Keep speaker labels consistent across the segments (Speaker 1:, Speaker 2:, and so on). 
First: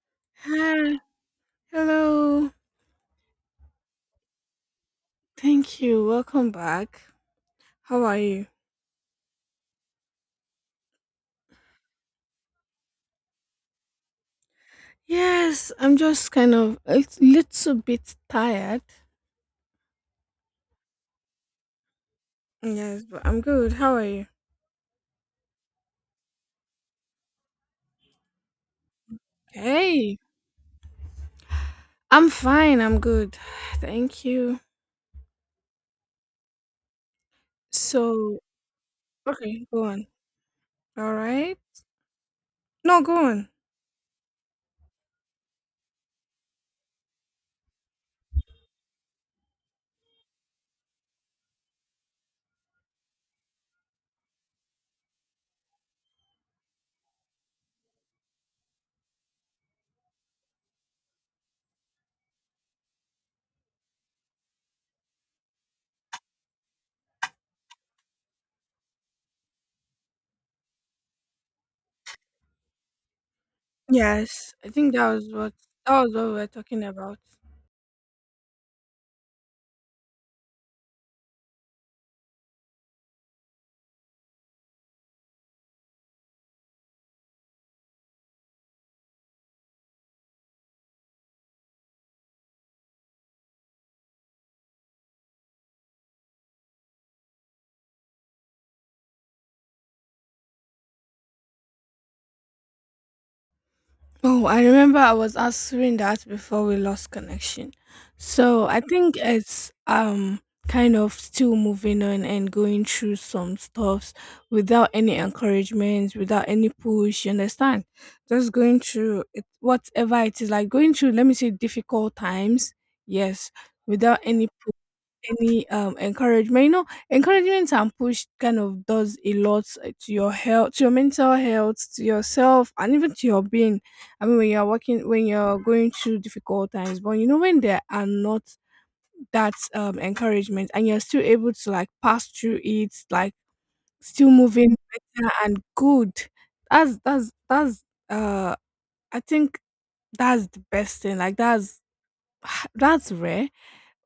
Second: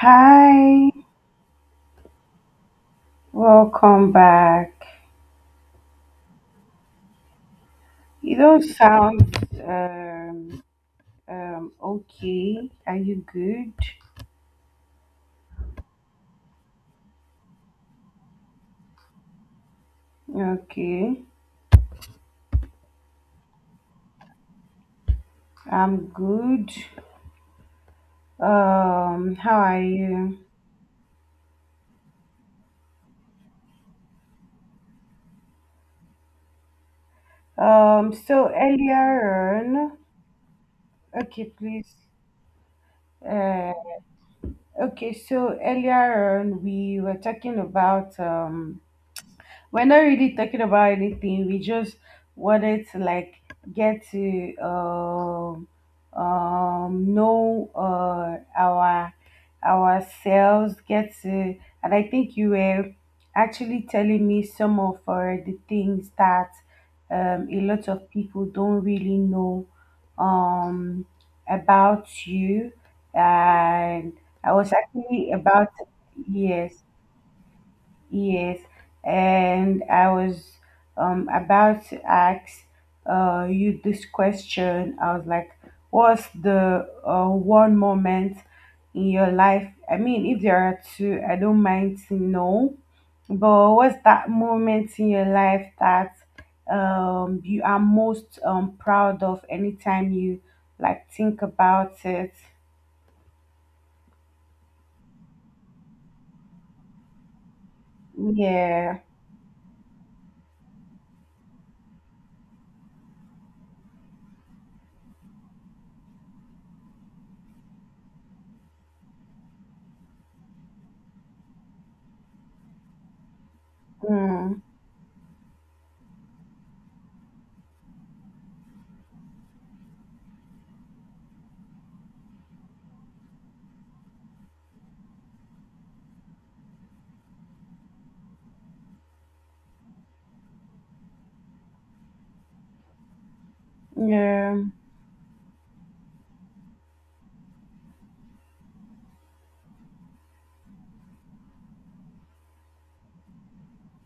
Speaker 1: Hi,
Speaker 2: Hi. Hello.
Speaker 1: welcome back.
Speaker 2: Thank you. Welcome back. How are
Speaker 1: You
Speaker 2: you?
Speaker 1: don't sound um, okay. Are you good?
Speaker 2: Yes, I'm just kind of a little bit tired.
Speaker 1: Okay,
Speaker 2: Yes, but I'm good. How are you?
Speaker 1: I'm good. How are
Speaker 2: Hey.
Speaker 1: you?
Speaker 2: I'm fine. I'm good. Thank you.
Speaker 1: Um,
Speaker 2: So,
Speaker 1: so earlier
Speaker 2: okay, go
Speaker 1: on,
Speaker 2: on. All
Speaker 1: okay,
Speaker 2: right.
Speaker 1: please.
Speaker 2: No, go on.
Speaker 1: Uh, okay, so earlier on, we were talking about we're not really talking about anything. We just wanted to like get to know our ourselves, get to and I think you were actually telling me some of the things that a lot of people don't really know um about you and I
Speaker 2: Yes, I
Speaker 1: was
Speaker 2: think that was
Speaker 1: actually
Speaker 2: what
Speaker 1: about
Speaker 2: that was what we were
Speaker 1: yes.
Speaker 2: talking about.
Speaker 1: Yes, and I was about to ask you this question. I was like, what's the one moment in your life? I mean, if there are two, I don't mind to know, but what's that moment in your life that you are most proud of anytime you like think about it?
Speaker 2: Oh, I remember I was answering that before we lost connection. So I
Speaker 1: Yeah.
Speaker 2: think it's kind of still moving on and going through some stuffs without any encouragement, without any push, you understand? Just going through it, whatever it is, like going through, let me say, difficult times, yes, without any
Speaker 1: Mm.
Speaker 2: any um encouragement you know encouragement and push. Kind of does a lot, to your health, to your mental health, to yourself, and even to your being. I mean, when you're working, when you're going through difficult times, but when there are not that encouragement, and you're still able to like pass through it, like still
Speaker 1: Yeah.
Speaker 2: moving better and good. That's. uh I think that's the best thing, like that's that's rare.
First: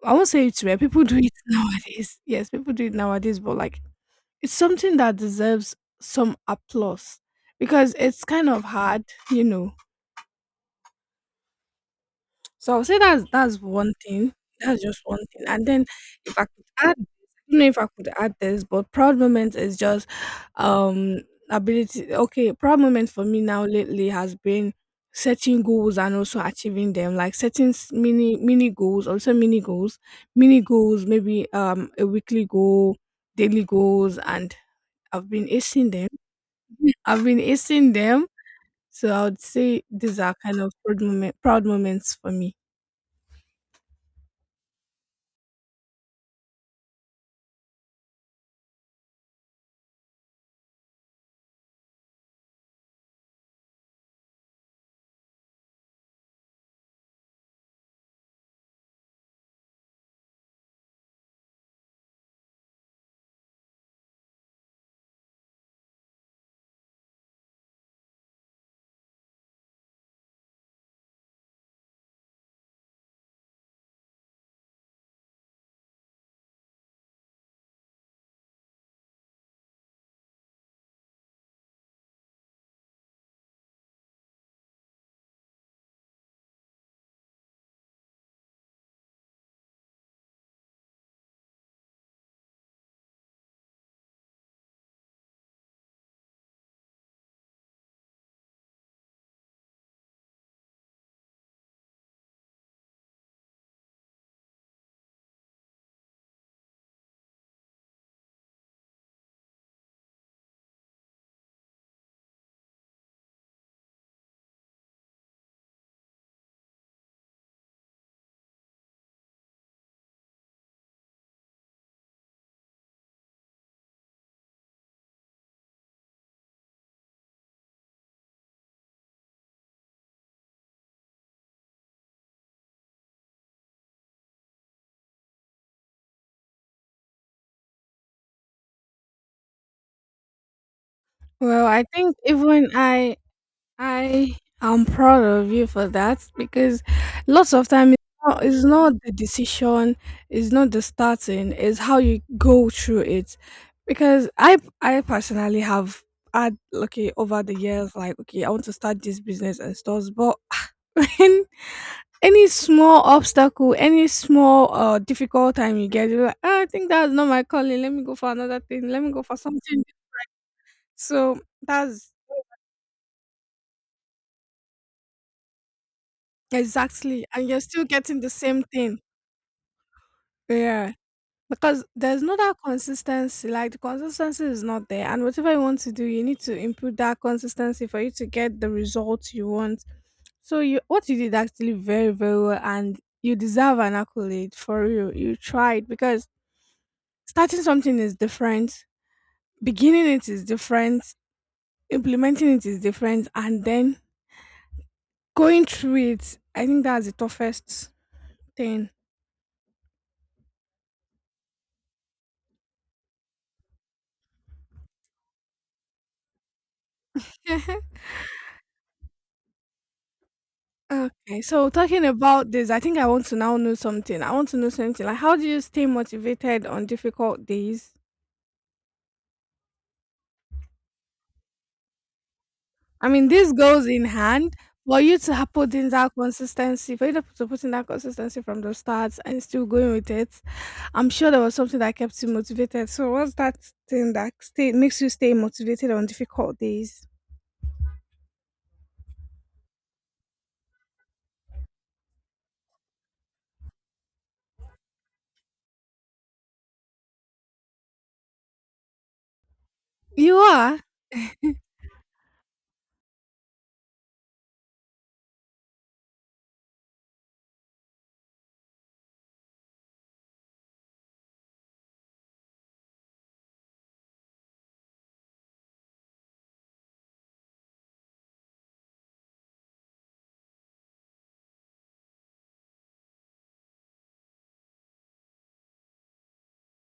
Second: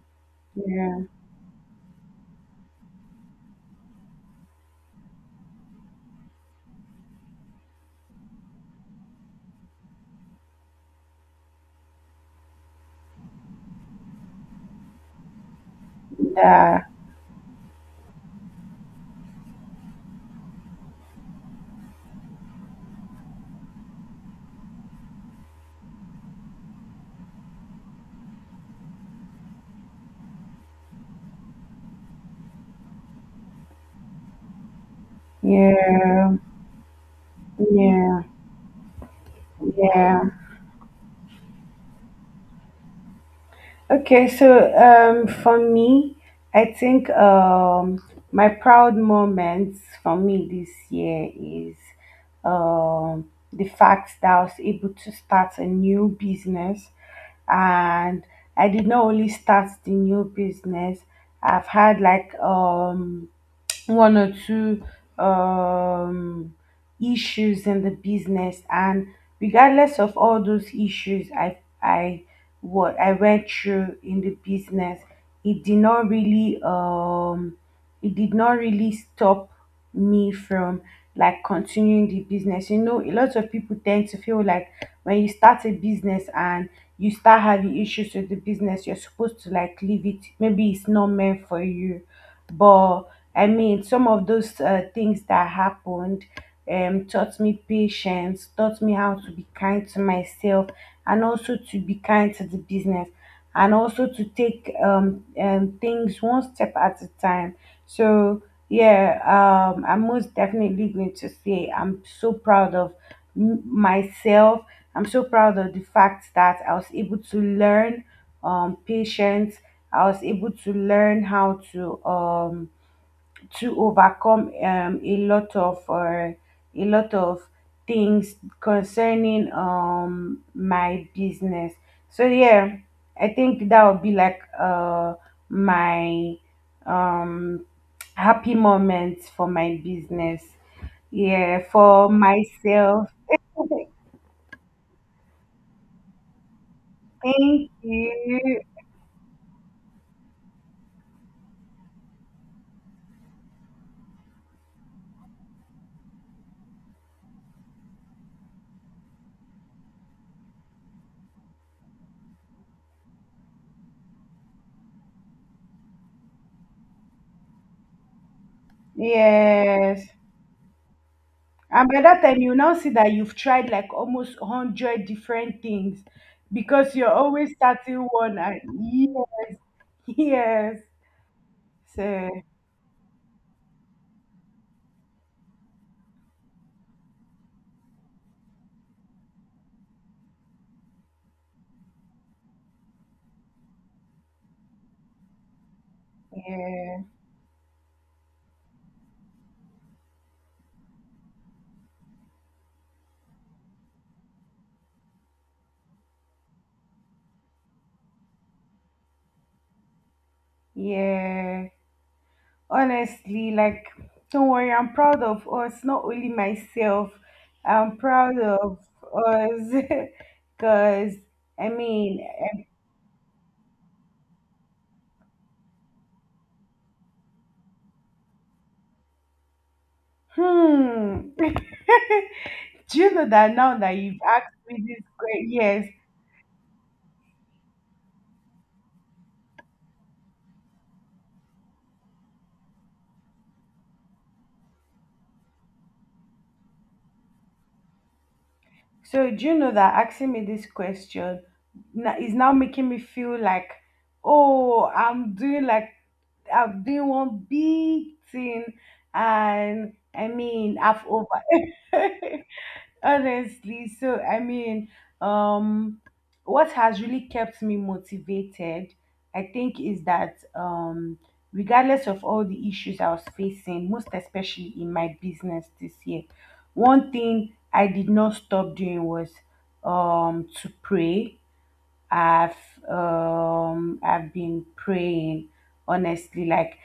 Speaker 2: I won't say it's rare.
Speaker 1: Yeah.
Speaker 2: People do it nowadays. Yes, people do it nowadays, but like it's something that deserves some applause, because it's kind of hard, you know. So I'll say that's one thing. That's just one thing. And then if I could
Speaker 1: Yeah.
Speaker 2: add I don't know if I could add this, but proud moment is just um proud moment for me now lately has been setting goals and also achieving them, like setting mini goals maybe a weekly goal, daily goals, and I've been acing them.
Speaker 1: Yeah.
Speaker 2: I've been acing
Speaker 1: Yeah,
Speaker 2: them. So I would say these
Speaker 1: yeah.
Speaker 2: are kind of proud moments for me.
Speaker 1: Okay, so for me, I think my proud moments for me this year is the fact that I was able to start a new business. And I did not only start the new business, I've had like one or two um, issues in the business and regardless of all those issues I what I went through in the business it did not really it did not really stop me from like continuing the business. You know, a lot of people tend to feel like when you start a business and you start having issues with the business, you're supposed to like leave it. Maybe it's not meant for you. But I mean, some of those things that happened taught me patience, taught me how to be kind to myself, and also to be kind to the business and also to take things one step at a time. So yeah, I'm most definitely going to say I'm so proud of myself. I'm so proud of the fact that I was able to learn patience. I was able to learn how to overcome a lot of things concerning my business. So yeah, I think that would be like my um happy moments for my business, yeah,
Speaker 2: Well, I
Speaker 1: for
Speaker 2: think even
Speaker 1: myself.
Speaker 2: I I am proud of you for that, because lots of
Speaker 1: Thank
Speaker 2: time it's not,
Speaker 1: you.
Speaker 2: it's not the decision, it's not the starting, it's how you go through it. Because I personally have had, okay, over the years, like, okay, I want to start this business and stores, but when any small obstacle, any small difficult time you get, you're like, "Ah, I think that's not my calling. Let me go for another thing. Let me go for something."
Speaker 1: Yes.
Speaker 2: So
Speaker 1: And by
Speaker 2: that's.
Speaker 1: that time, you now see that you've tried like almost 100 different things because you're
Speaker 2: Exactly, and
Speaker 1: always
Speaker 2: you're still
Speaker 1: starting
Speaker 2: getting the
Speaker 1: one. And
Speaker 2: same thing.
Speaker 1: yeah, yes.
Speaker 2: Yeah, because there's
Speaker 1: So,
Speaker 2: no that consistency. Like, the consistency is not there, and whatever you want to do, you need to improve that consistency for you to get the results you want. So, you, what you did actually, very very well, and you deserve an accolade for you. You tried, because
Speaker 1: yeah,
Speaker 2: starting something is different, beginning it is different, implementing it is different, and then going through it. I think that's the toughest thing.
Speaker 1: yeah. Honestly, like, don't worry, I'm proud of us, not only myself. I'm proud of us because,
Speaker 2: Okay,
Speaker 1: I
Speaker 2: so talking
Speaker 1: mean,
Speaker 2: about
Speaker 1: eh,
Speaker 2: this, I think I want to now know something. I want to know something. Like, how do you stay motivated on difficult days?
Speaker 1: hmm. Do
Speaker 2: I
Speaker 1: you know
Speaker 2: mean, this
Speaker 1: that now
Speaker 2: goes
Speaker 1: that
Speaker 2: in
Speaker 1: you've
Speaker 2: hand,
Speaker 1: asked me
Speaker 2: for
Speaker 1: this
Speaker 2: you to
Speaker 1: question?
Speaker 2: have put
Speaker 1: Yes,
Speaker 2: in that consistency, for you to put in that consistency from the start and still going with it. I'm sure there was something that kept you motivated. So, what's that thing makes you stay motivated on difficult days?
Speaker 1: so do you know that asking me this question is now making me feel like, oh, I'm doing like I'm doing one big thing, and I
Speaker 2: You
Speaker 1: mean
Speaker 2: are.
Speaker 1: I've over. Honestly, so I mean, um, what has really kept me motivated, I think, is that regardless of all the issues I was facing, most especially in my business this year, one thing I did not stop doing was to pray. I've I've been praying honestly, like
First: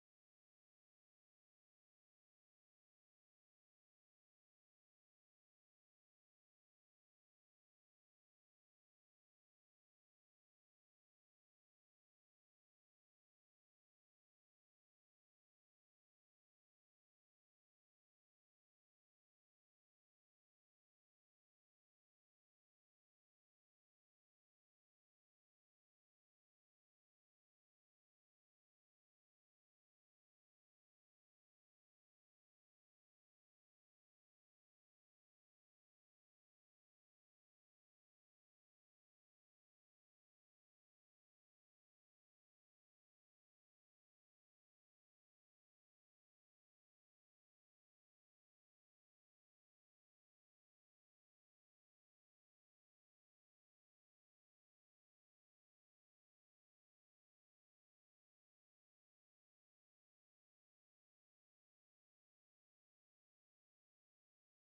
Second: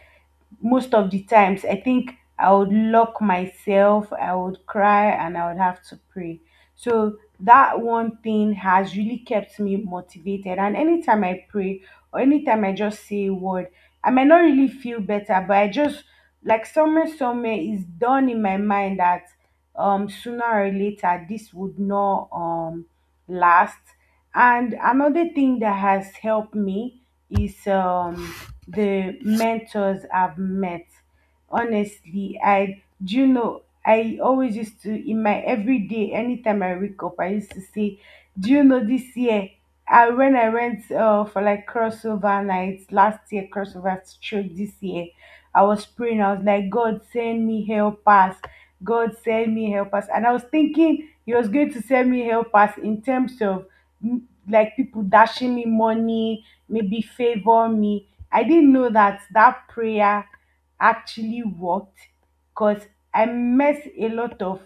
Speaker 1: most of the times I think I would lock myself, I would cry and I would have to pray. So that one thing has really kept me motivated, and anytime I pray or anytime I just say a word, I might not really feel better but I just like somewhere is done in my mind that sooner or later this would not last. And another thing that has helped me is the mentors I've met. Honestly, I do you know I always used to in my everyday anytime I wake up, I used to say, do you know this year? I when I went for like crossover nights last year, crossover stroke this year, I was praying, I was like, God send me help us. God send me help us. And I was thinking he was going to send me help us in terms of mm, like people dashing me money, maybe favor me. I didn't know that that prayer actually worked because I met a lot of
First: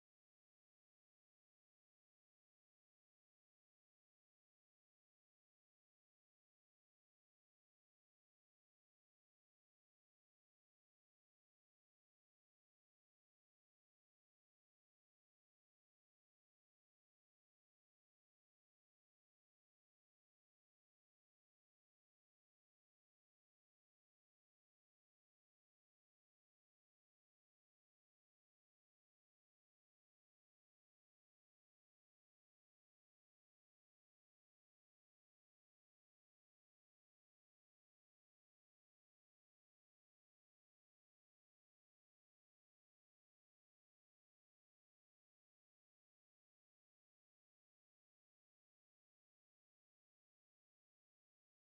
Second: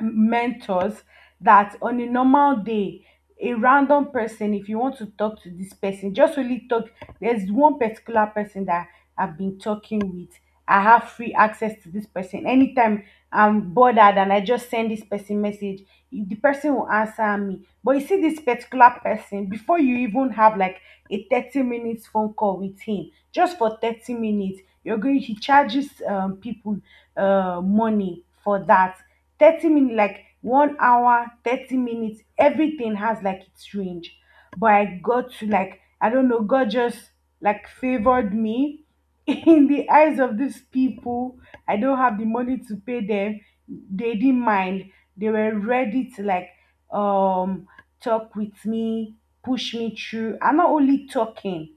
Speaker 1: mentors that on a normal day a random person if you want to talk to this person just really talk. There's one particular person that I've been talking with. I have free access to this person. Anytime I'm bothered and I just send this person message, the person will answer me. But you see this particular person, before you even have like a 30 minutes phone call with him, just for 30 minutes you're going, he charges people money for that 30 minutes, like 1 hour 30 minutes, everything has like its range. But I got to like, I don't know, God just like favored me in the eyes of these people. I don't have the money to pay them, they didn't mind. They were ready to like um talk with me, push me through, and not only talking,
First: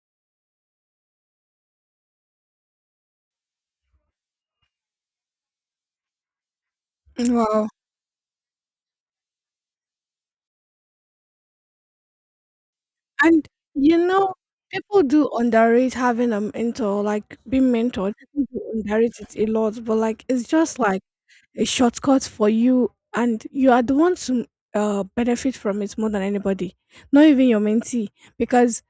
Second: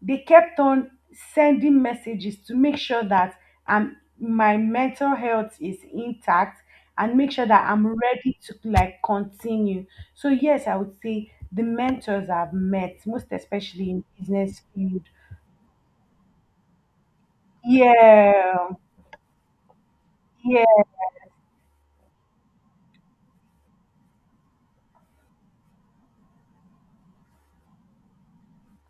Speaker 1: they kept on sending messages to make sure that my mental health is intact and make sure that
Speaker 2: Wow.
Speaker 1: I'm ready to like continue. So yes, I would say the mentors I've met, most
Speaker 2: And,
Speaker 1: especially
Speaker 2: you
Speaker 1: in
Speaker 2: know,
Speaker 1: business field.
Speaker 2: people do underrate having a mentor, like being mentored. People do
Speaker 1: Yeah,
Speaker 2: underrate it a lot, but like it's just
Speaker 1: yeah,
Speaker 2: like a shortcut for you, and you are the one to benefit from it more than anybody. Not even your mentee, because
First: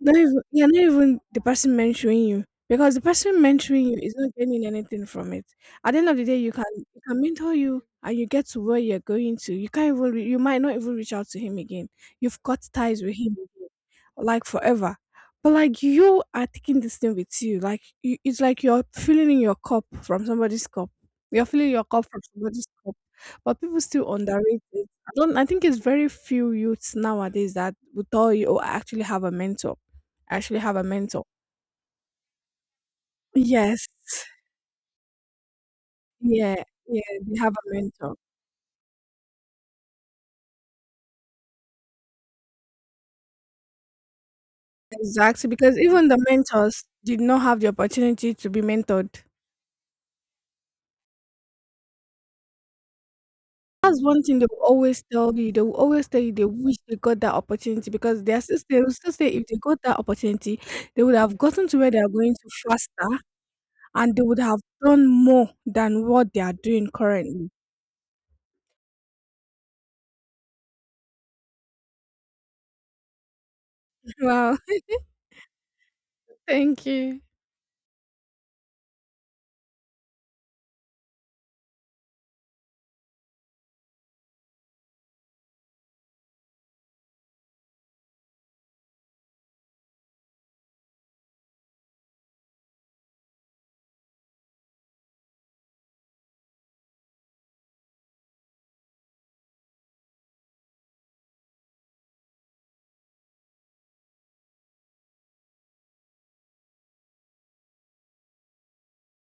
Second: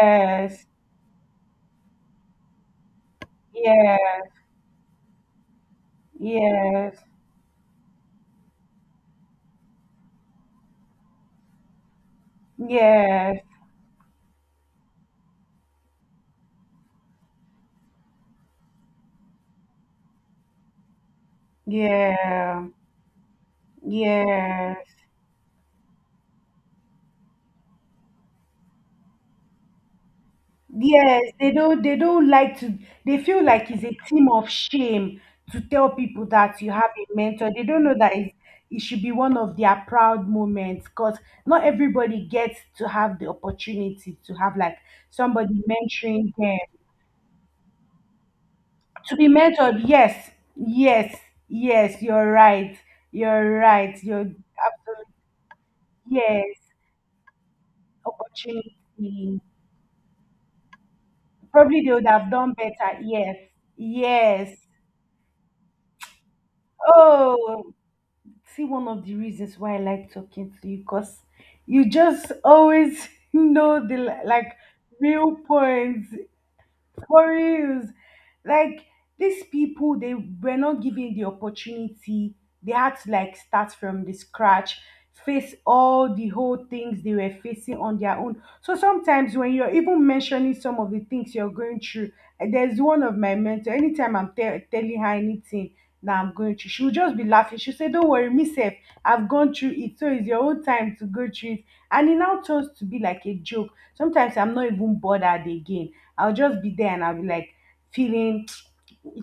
Speaker 2: not even the person mentoring you. Because the person mentoring
Speaker 1: yes,
Speaker 2: you is not gaining anything from it. At the end of the day, you can
Speaker 1: yes,
Speaker 2: you can mentor you, and you get to where you're going to. You can't even you might not even reach out to him again. You've got ties with him
Speaker 1: yes,
Speaker 2: like forever. But like, you are taking this thing with you. Like you, it's like you're filling in your cup from somebody's cup. You're filling your cup from
Speaker 1: yeah,
Speaker 2: somebody's cup. But people still underrate
Speaker 1: yeah.
Speaker 2: it. I don't I think it's very few youths nowadays that would tell you, "Oh, I actually have a mentor. I actually have a mentor."
Speaker 1: Yes, they don't like to they feel like it's
Speaker 2: Yes.
Speaker 1: a team of shame to tell people
Speaker 2: Yeah.
Speaker 1: that you have
Speaker 2: Yeah.
Speaker 1: a
Speaker 2: They
Speaker 1: mentor.
Speaker 2: have a
Speaker 1: They don't know that
Speaker 2: mentor.
Speaker 1: it should be one of their proud moments because not everybody gets to have the opportunity to have like
Speaker 2: Exactly.
Speaker 1: somebody
Speaker 2: Because even the
Speaker 1: mentoring them.
Speaker 2: mentors did not have the opportunity to be mentored.
Speaker 1: To be mentored, yes, yes, yes, you're right. You're right.
Speaker 2: That's one
Speaker 1: You're
Speaker 2: thing they will always
Speaker 1: absolutely,
Speaker 2: tell you. They will always tell you they
Speaker 1: yes,
Speaker 2: wish they got that opportunity, because they are still,
Speaker 1: opportunity.
Speaker 2: they will still say, if they got that opportunity, they would have gotten to
Speaker 1: Probably
Speaker 2: where
Speaker 1: they
Speaker 2: they
Speaker 1: would
Speaker 2: are
Speaker 1: have
Speaker 2: going to
Speaker 1: done better.
Speaker 2: faster,
Speaker 1: Yes.
Speaker 2: and they would
Speaker 1: Yes.
Speaker 2: have done more than what they are doing currently.
Speaker 1: Oh, see one of the reasons why I like talking to you because you just always know the like
Speaker 2: Wow.
Speaker 1: real points
Speaker 2: Thank you.
Speaker 1: for reals. Like these people, they were not given the opportunity. They had to like start from the scratch, face all the whole things they were facing on their own. So sometimes when you're even mentioning some of the things you're going through, and there's one of my mentor. Anytime I'm telling her anything that I'm going through, she'll just be laughing. She'll say, don't worry, me sef, I've gone through it. So it's your own time to go through it. And it now turns to be like a joke. Sometimes I'm not even bothered again. I'll just be there and I'll be like feeling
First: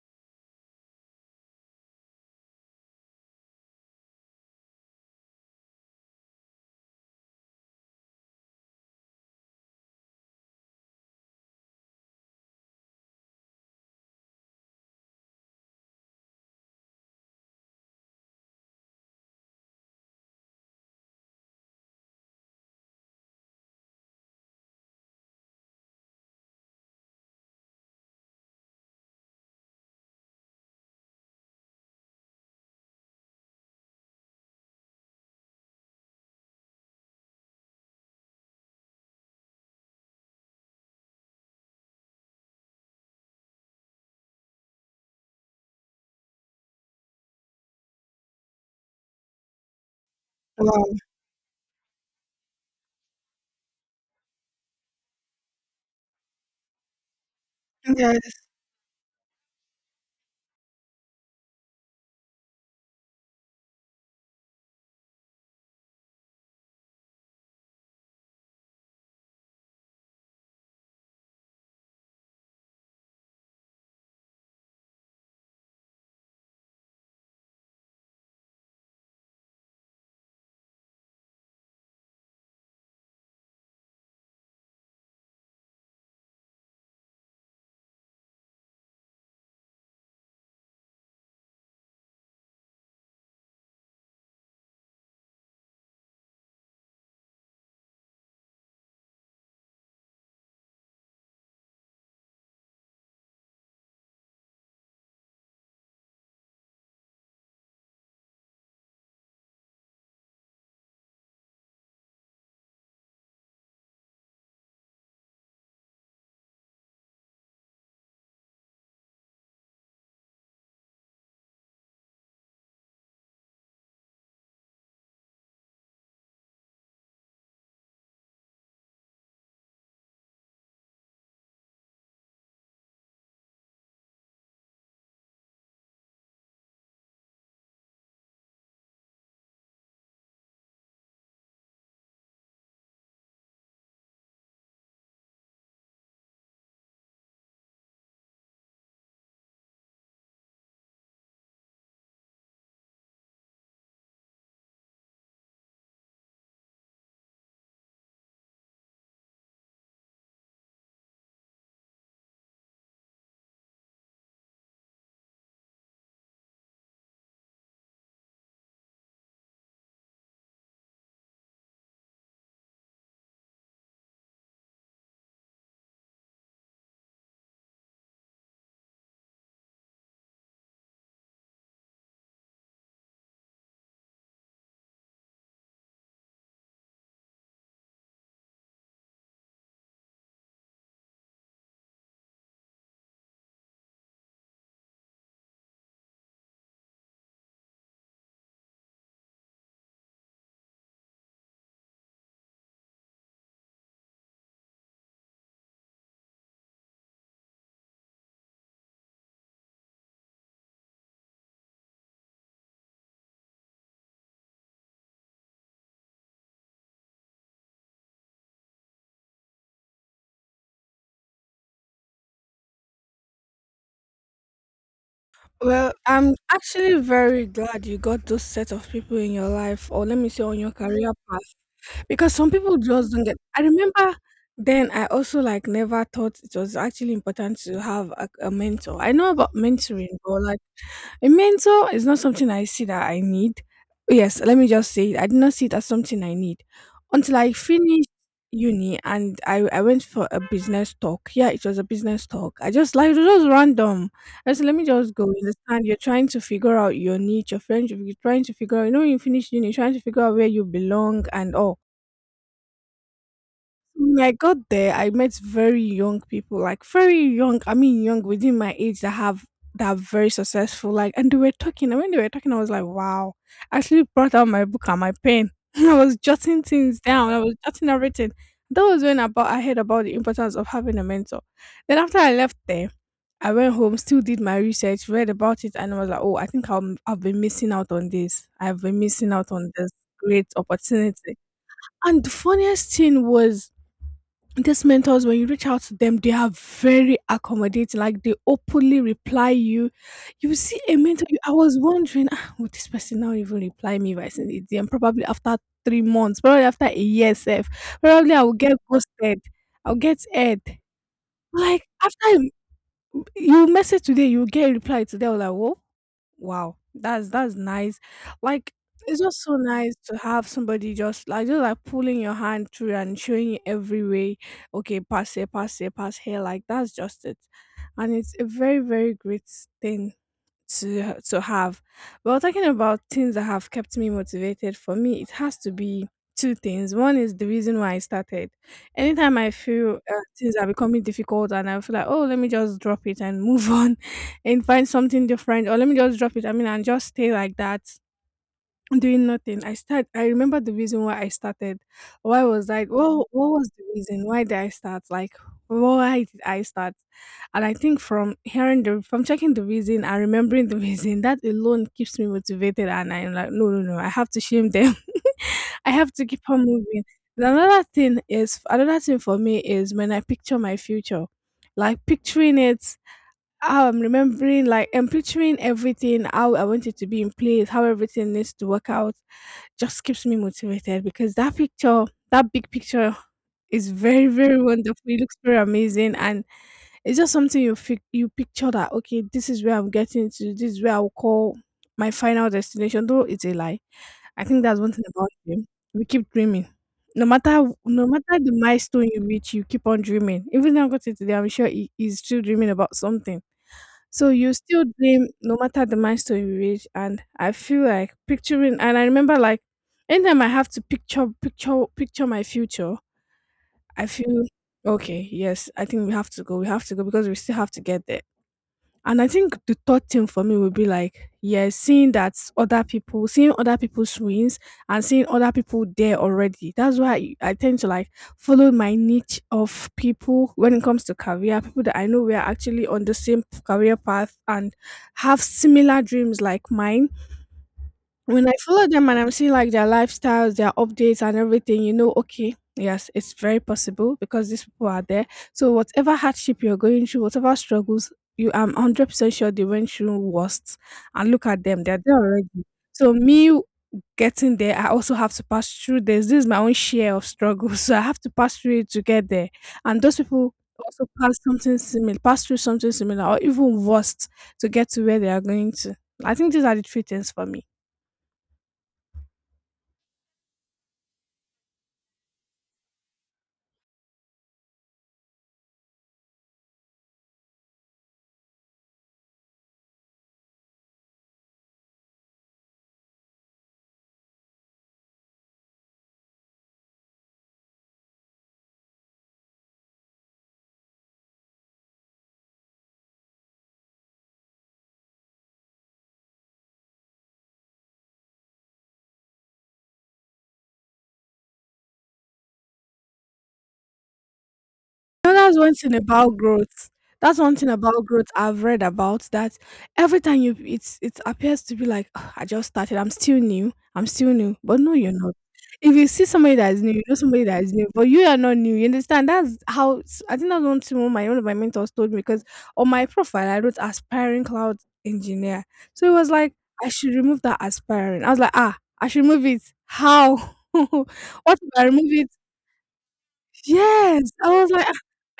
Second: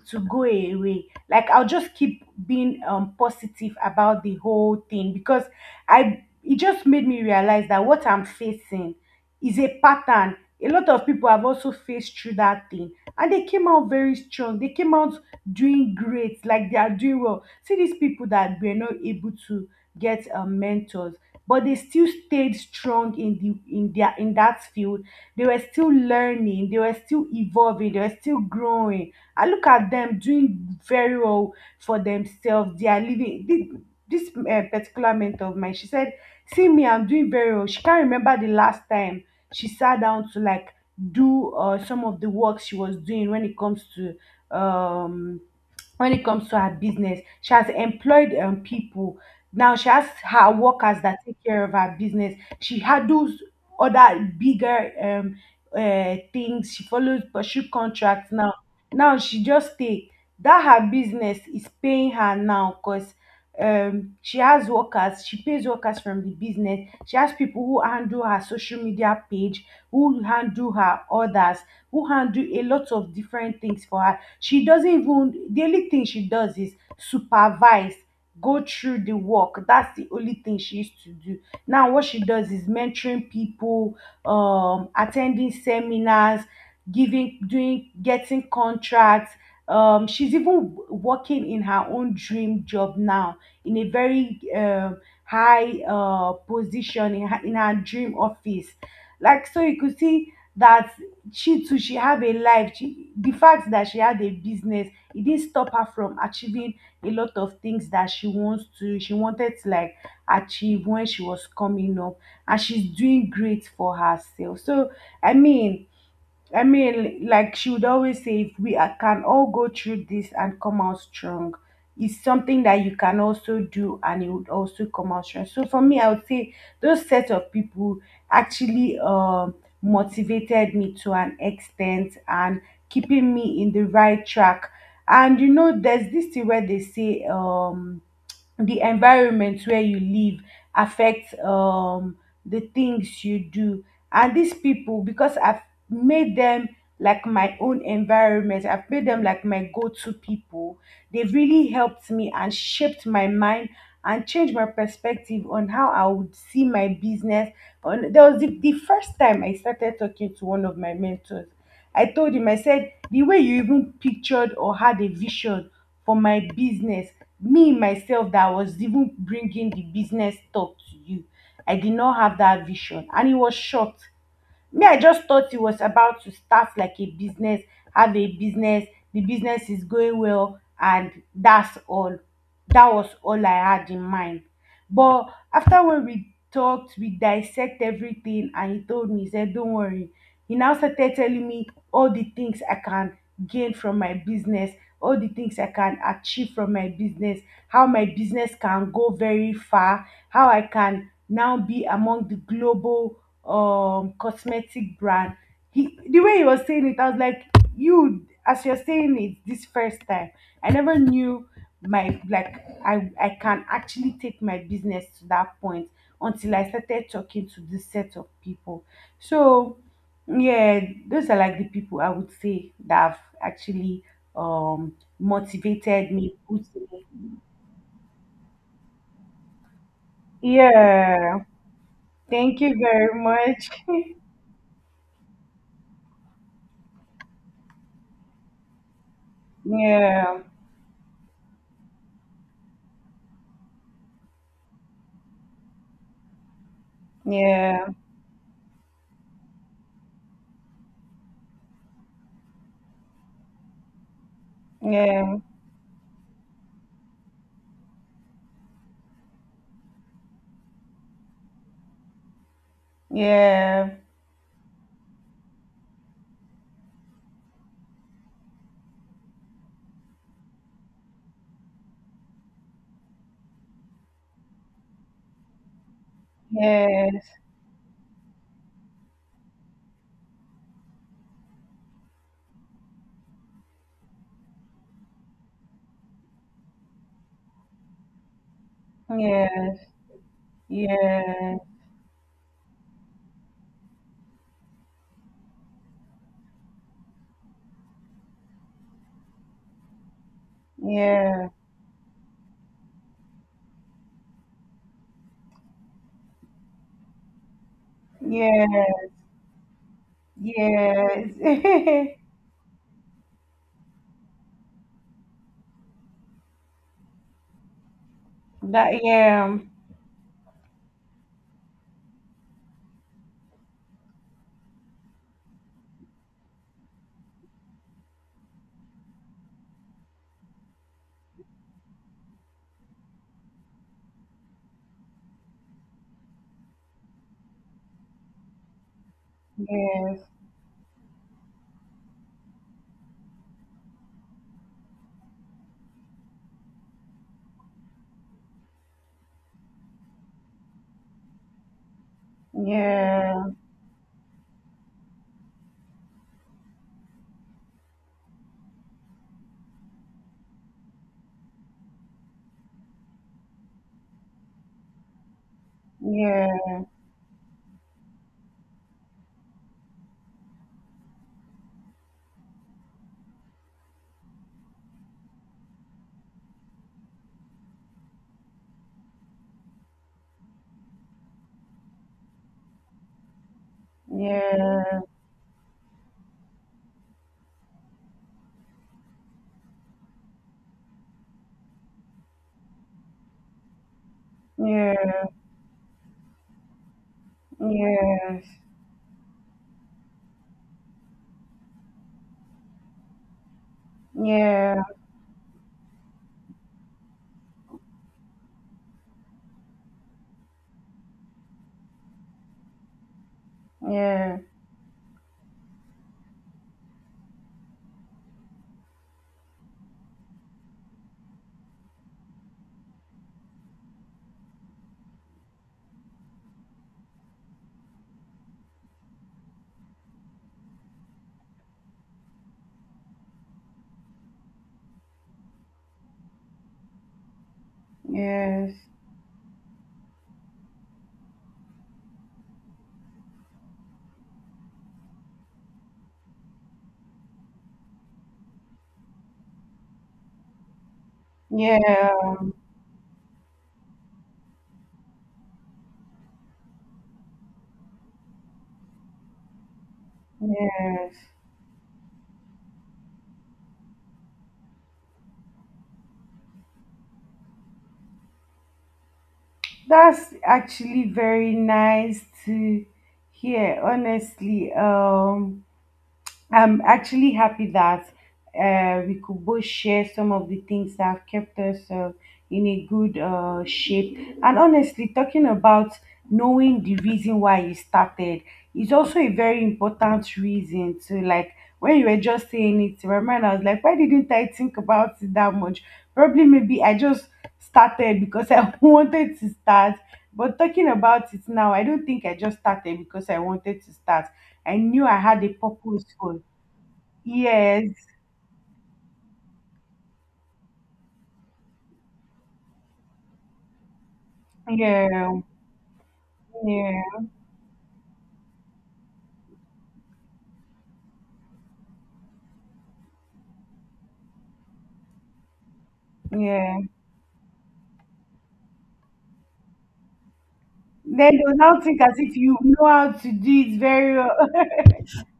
Speaker 1: to go away. Like I'll just keep being positive about the whole thing because I it just made me realize that what I'm facing is a pattern. A lot of people have also faced through that thing and they came out very strong. They came out doing great, like they are doing well. See these people that were not able to get mentors, but they still stayed strong in the in their in that field. They were still learning, they were still evolving, they were still growing. I look at them doing very well for themselves. They are living. This, eh, particular mentor of mine, she said, "See me, I'm doing very well." She can't remember the last time she sat down to like do some of the work she was doing when it comes to um when it comes to her business. She has employed people. Now she has her workers
Speaker 2: Wow.
Speaker 1: that take care of her business. She handles other bigger things. She follows pursue contracts
Speaker 2: Yes.
Speaker 1: now. Now she just take that her business is paying her now because she has workers. She pays workers from the business. She has people who handle her social media page, who handle her others, who handle a lot of different things for her. She doesn't even, the only thing she does is supervise, go through the work. That's the only thing she used to do. Now, what she does is mentoring people, attending seminars, giving, doing, getting contracts. She's even working in her own dream job now in a very high position in her dream office. Like, so you could see that she have a life. She the fact that she had a business, it didn't stop her from achieving a lot of things that she wants to she wanted to like achieve when she was coming up, and she's doing great for herself. So I mean, I mean, like she would always say, if can all go through this and come out strong, it's something that you can also do and it would also come out strong. So for me, I would say those set of people actually motivated me to an extent and keeping me in the right track. And there's this thing where they say, the environment where you live affects the things you do, and these people, because I've made them like my own environment, I've made them like my go-to people. They've really helped me and shaped my mind and changed my perspective on how I would see my business. On, there was the first time I started talking to one of my mentors. I told him, I said, the way you even pictured or had a vision for my business, me myself that was even bringing the business talk to you, I did not have that vision. And it was short. Me, I just thought he was about to start like a business, have a business, the business is going well, and that's all. That was all I had in mind. But after when we talked, we dissect everything, and he told me, he said, don't worry. He now started telling me all the things I can gain from my business, all the things I can achieve from my business, how my business can go very far, how I can now be among the global cosmetic brand. He, the way he was saying it, I was like, you, as you're saying it this first time, I never knew my, like, I can actually take my business to that point until I started talking to this set of people. So yeah, those are like the people I would say that have actually um
Speaker 2: Well,
Speaker 1: motivated me,
Speaker 2: I'm
Speaker 1: pushed
Speaker 2: actually
Speaker 1: me.
Speaker 2: very glad you got those set of people in your life, or let me say on your career
Speaker 1: Yeah.
Speaker 2: path. Because some
Speaker 1: Thank you
Speaker 2: people just
Speaker 1: very
Speaker 2: don't get. I
Speaker 1: much.
Speaker 2: remember then I also, like, never thought it was actually important to have a mentor. I know about mentoring,
Speaker 1: Yeah.
Speaker 2: but like a mentor is not something I see that I need. Yes, let me just say it. I did not see it as something I need until I
Speaker 1: Yeah.
Speaker 2: finished uni, and I went for a business talk. Yeah, it was a business talk. I just, like, it was just random. I said, let me just go. You
Speaker 1: Yeah.
Speaker 2: understand? You're trying to figure out your niche, your friends, you're trying to figure out, you know, when you finish uni, you're trying to figure out where you belong and all.
Speaker 1: Yeah.
Speaker 2: When I got there, I met very young people, like very young. I mean, young within my age that are very successful. Like, and they were talking, and when they were talking, I was like, wow. I actually brought out my book and my pen. I was jotting things down.
Speaker 1: Yes.
Speaker 2: I was jotting everything. That was when about I heard about the importance of having a mentor. Then after I left there, I went home, still did my research, read about it, and I was like, "Oh, I think I've been missing out on this. I've been missing out on
Speaker 1: Yes.
Speaker 2: this great opportunity."
Speaker 1: Yeah.
Speaker 2: And the funniest thing was, these mentors, when you reach out to them, they are very accommodating, like they openly reply You see, a mentor,
Speaker 1: Yeah.
Speaker 2: I was wondering, ah, would this person now even reply me if I send it DM? Probably after 3 months, probably after a year self, probably I will get
Speaker 1: Yeah.
Speaker 2: ghosted, I'll get aired,
Speaker 1: Yes.
Speaker 2: like after a you message today, you get a reply today. I was like, whoa, wow, that's nice. Like,
Speaker 1: That,
Speaker 2: it's just so
Speaker 1: yeah.
Speaker 2: nice to have somebody just like pulling your hand through and showing you every way. Okay, pass here, pass here, pass here. Like, that's just it, and it's a very very great thing to have. Well, talking about things that have kept me motivated, for me, it has to be two things. One is the reason why I started. Anytime I feel,
Speaker 1: Yes.
Speaker 2: things are becoming difficult, and I feel like, oh, let me just drop it and move on and find something different, or let me just drop it, I mean, and just stay like that. Doing nothing. I remember the reason why I started. Why was I what
Speaker 1: Yeah.
Speaker 2: was the reason? Why did I start? Like, why did I start? And I think from hearing the from checking the reason and remembering the reason, that alone keeps me motivated, and I'm like, no, no, no, I have to shame them. I have to
Speaker 1: Yeah.
Speaker 2: keep on moving. And another thing for me is when I picture my future. Like picturing it, how I'm remembering, like, I'm picturing everything, how I want it to be in place, how everything needs to work out, just keeps me motivated, because that picture, that big picture, is very, very
Speaker 1: Yeah.
Speaker 2: wonderful. It looks very amazing. And it's just something you you picture that, okay, this is where I'm getting to, this is where I'll call my final destination, though it's a lie. I think that's one thing
Speaker 1: Yeah.
Speaker 2: about dream. We keep dreaming. No matter
Speaker 1: Yes.
Speaker 2: the milestone you reach, you keep on dreaming. Even now I got it today, I'm sure he's still dreaming about something. So you
Speaker 1: Yeah.
Speaker 2: still dream no matter the milestone you reach, and I feel like picturing. And I remember, like, anytime I have to picture my future, I
Speaker 1: Yeah.
Speaker 2: feel okay. Yes, I think we have to go. We have to go because we still have to get there. And I think the third thing for me would be, like, yeah, seeing that other people, seeing other people's wins, and seeing other people there already. That's why I tend to like follow my niche of people when it comes to career, people that I know we are actually on the same career path and have similar dreams like mine when I
Speaker 1: Yes.
Speaker 2: follow them and I'm seeing like their lifestyles, their updates and everything, you know, okay, yes, it's very possible because these people are there. So whatever hardship you're going through, whatever struggles, you I'm 100% sure they went through worst. And look at them, they're there
Speaker 1: Yeah.
Speaker 2: already. So me getting there, I also have to pass through this. This is my own share of struggle. So I have to pass through it to get there. And those people also
Speaker 1: Yes.
Speaker 2: pass something similar, pass through something similar or even worse to get to where they are going to. I think these are the three things for me.
Speaker 1: That's actually very nice to hear, honestly. I'm actually happy that we could both share some of the things that have kept us in a good shape. And honestly, talking about knowing the reason why you started is also a very important reason. To like, when you were just saying it, remember, I was like, why didn't I think about it that much? Probably maybe I just started because I wanted to start. But talking about it now, I don't think I just started because I wanted to start. I knew I
Speaker 2: You know,
Speaker 1: had a
Speaker 2: that's one thing
Speaker 1: purpose
Speaker 2: about
Speaker 1: for.
Speaker 2: growth. That's one thing
Speaker 1: Yes,
Speaker 2: about growth I've read about that every time you it's it appears to be like, "Ugh, I just started, I'm still new, I'm still new." But no, you're not.
Speaker 1: yeah,
Speaker 2: If you see somebody that is new, you know
Speaker 1: yeah,
Speaker 2: somebody that is new, but you are not new. You understand? I think that's one thing one of my mentors told me because on my profile I wrote aspiring cloud engineer. So it was like
Speaker 1: yeah.
Speaker 2: I should remove that aspiring. I was like, "Ah, I should remove it. How? What
Speaker 1: Then they'll
Speaker 2: if
Speaker 1: now
Speaker 2: I
Speaker 1: think
Speaker 2: remove
Speaker 1: as
Speaker 2: it?"
Speaker 1: if you know how to do it very
Speaker 2: Yes,
Speaker 1: well.
Speaker 2: I was like, "Ah,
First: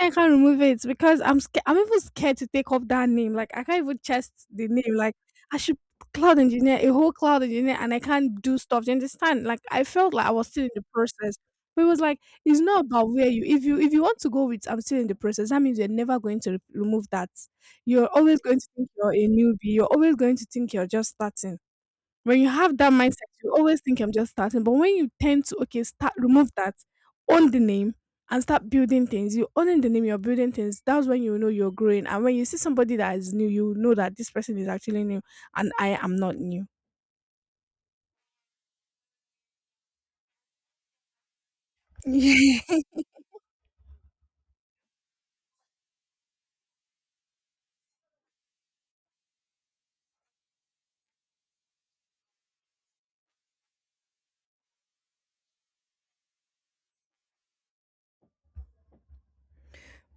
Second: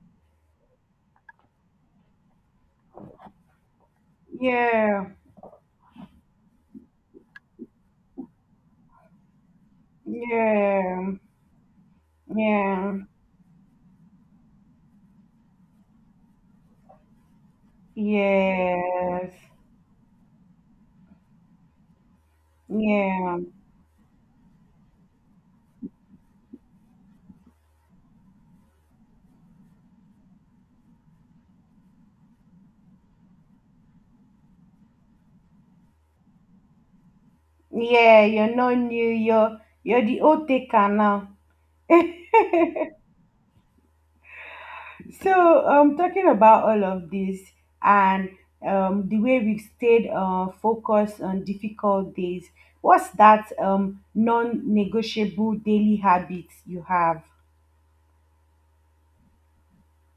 Speaker 2: I can't remove it because I'm scared. I'm even scared to take up that name, like, I can't even chest the name,
Speaker 1: Yeah,
Speaker 2: like, I should cloud engineer, a whole cloud engineer, and I can't do stuff, do you understand?" Like, I felt like I was still in the
Speaker 1: yeah,
Speaker 2: process, but it was like, it's not
Speaker 1: yeah,
Speaker 2: about where you if you want to go with "I'm still in the process," that means you're never going to re remove that. You're always going to think you're a
Speaker 1: yes,
Speaker 2: newbie, you're always going to think you're just starting. When you have that mindset,
Speaker 1: yeah,
Speaker 2: you always think I'm just starting. But when you tend to okay, start remove that, own the name and start building things. You owning the name, you're building things. That's when you know you're growing. And when you see somebody that is new, you know that this person is actually new and I am not new.
Speaker 1: yeah. You're not new. You're the old taker now.
Speaker 2: Yeah.
Speaker 1: So, talking about all of this and the way we've stayed focused on difficult days, what's that non-negotiable daily habit you have?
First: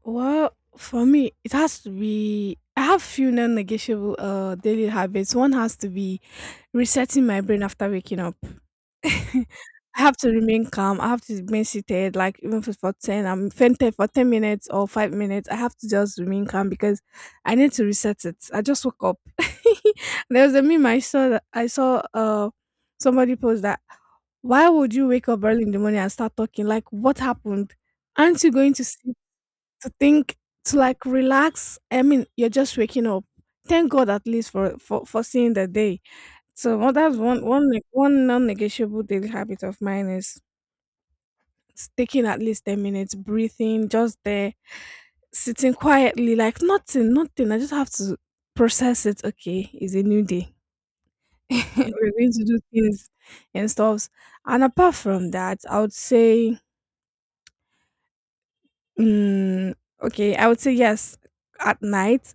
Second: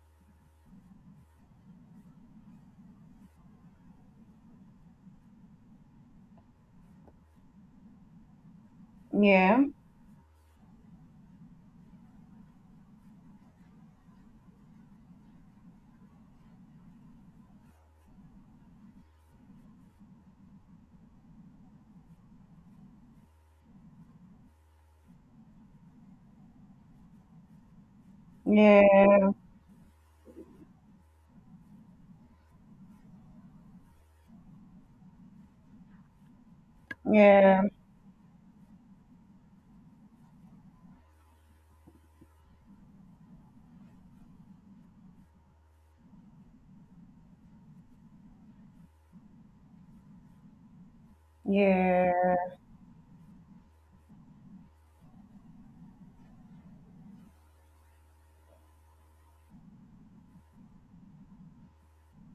Speaker 2: Well, for me, it has to be. I have few non-negotiable daily habits. One has to be resetting my brain after waking up.
Speaker 1: Yeah,
Speaker 2: I have to remain calm. I have to remain seated, like even if it's for ten, I'm fainted for 10 minutes or 5 minutes. I have to just remain calm because I need to reset it. I just woke up. There was a meme I saw, that I saw somebody post, that why would you wake up early in the morning and start talking? Like what happened? Aren't you going to sleep
Speaker 1: yeah,
Speaker 2: to think to like relax? I mean, you're just waking up. Thank God at least for seeing the day. So well, that's one
Speaker 1: yeah,
Speaker 2: one ne- one non-negotiable daily habit of mine is taking at least 10 minutes, breathing, just there, sitting quietly, like nothing, nothing. I just have to process it. Okay, it's a new day. We're going
Speaker 1: yeah,
Speaker 2: to do things and stuff. And apart from that, I would say, mm, okay, I would say yes at night.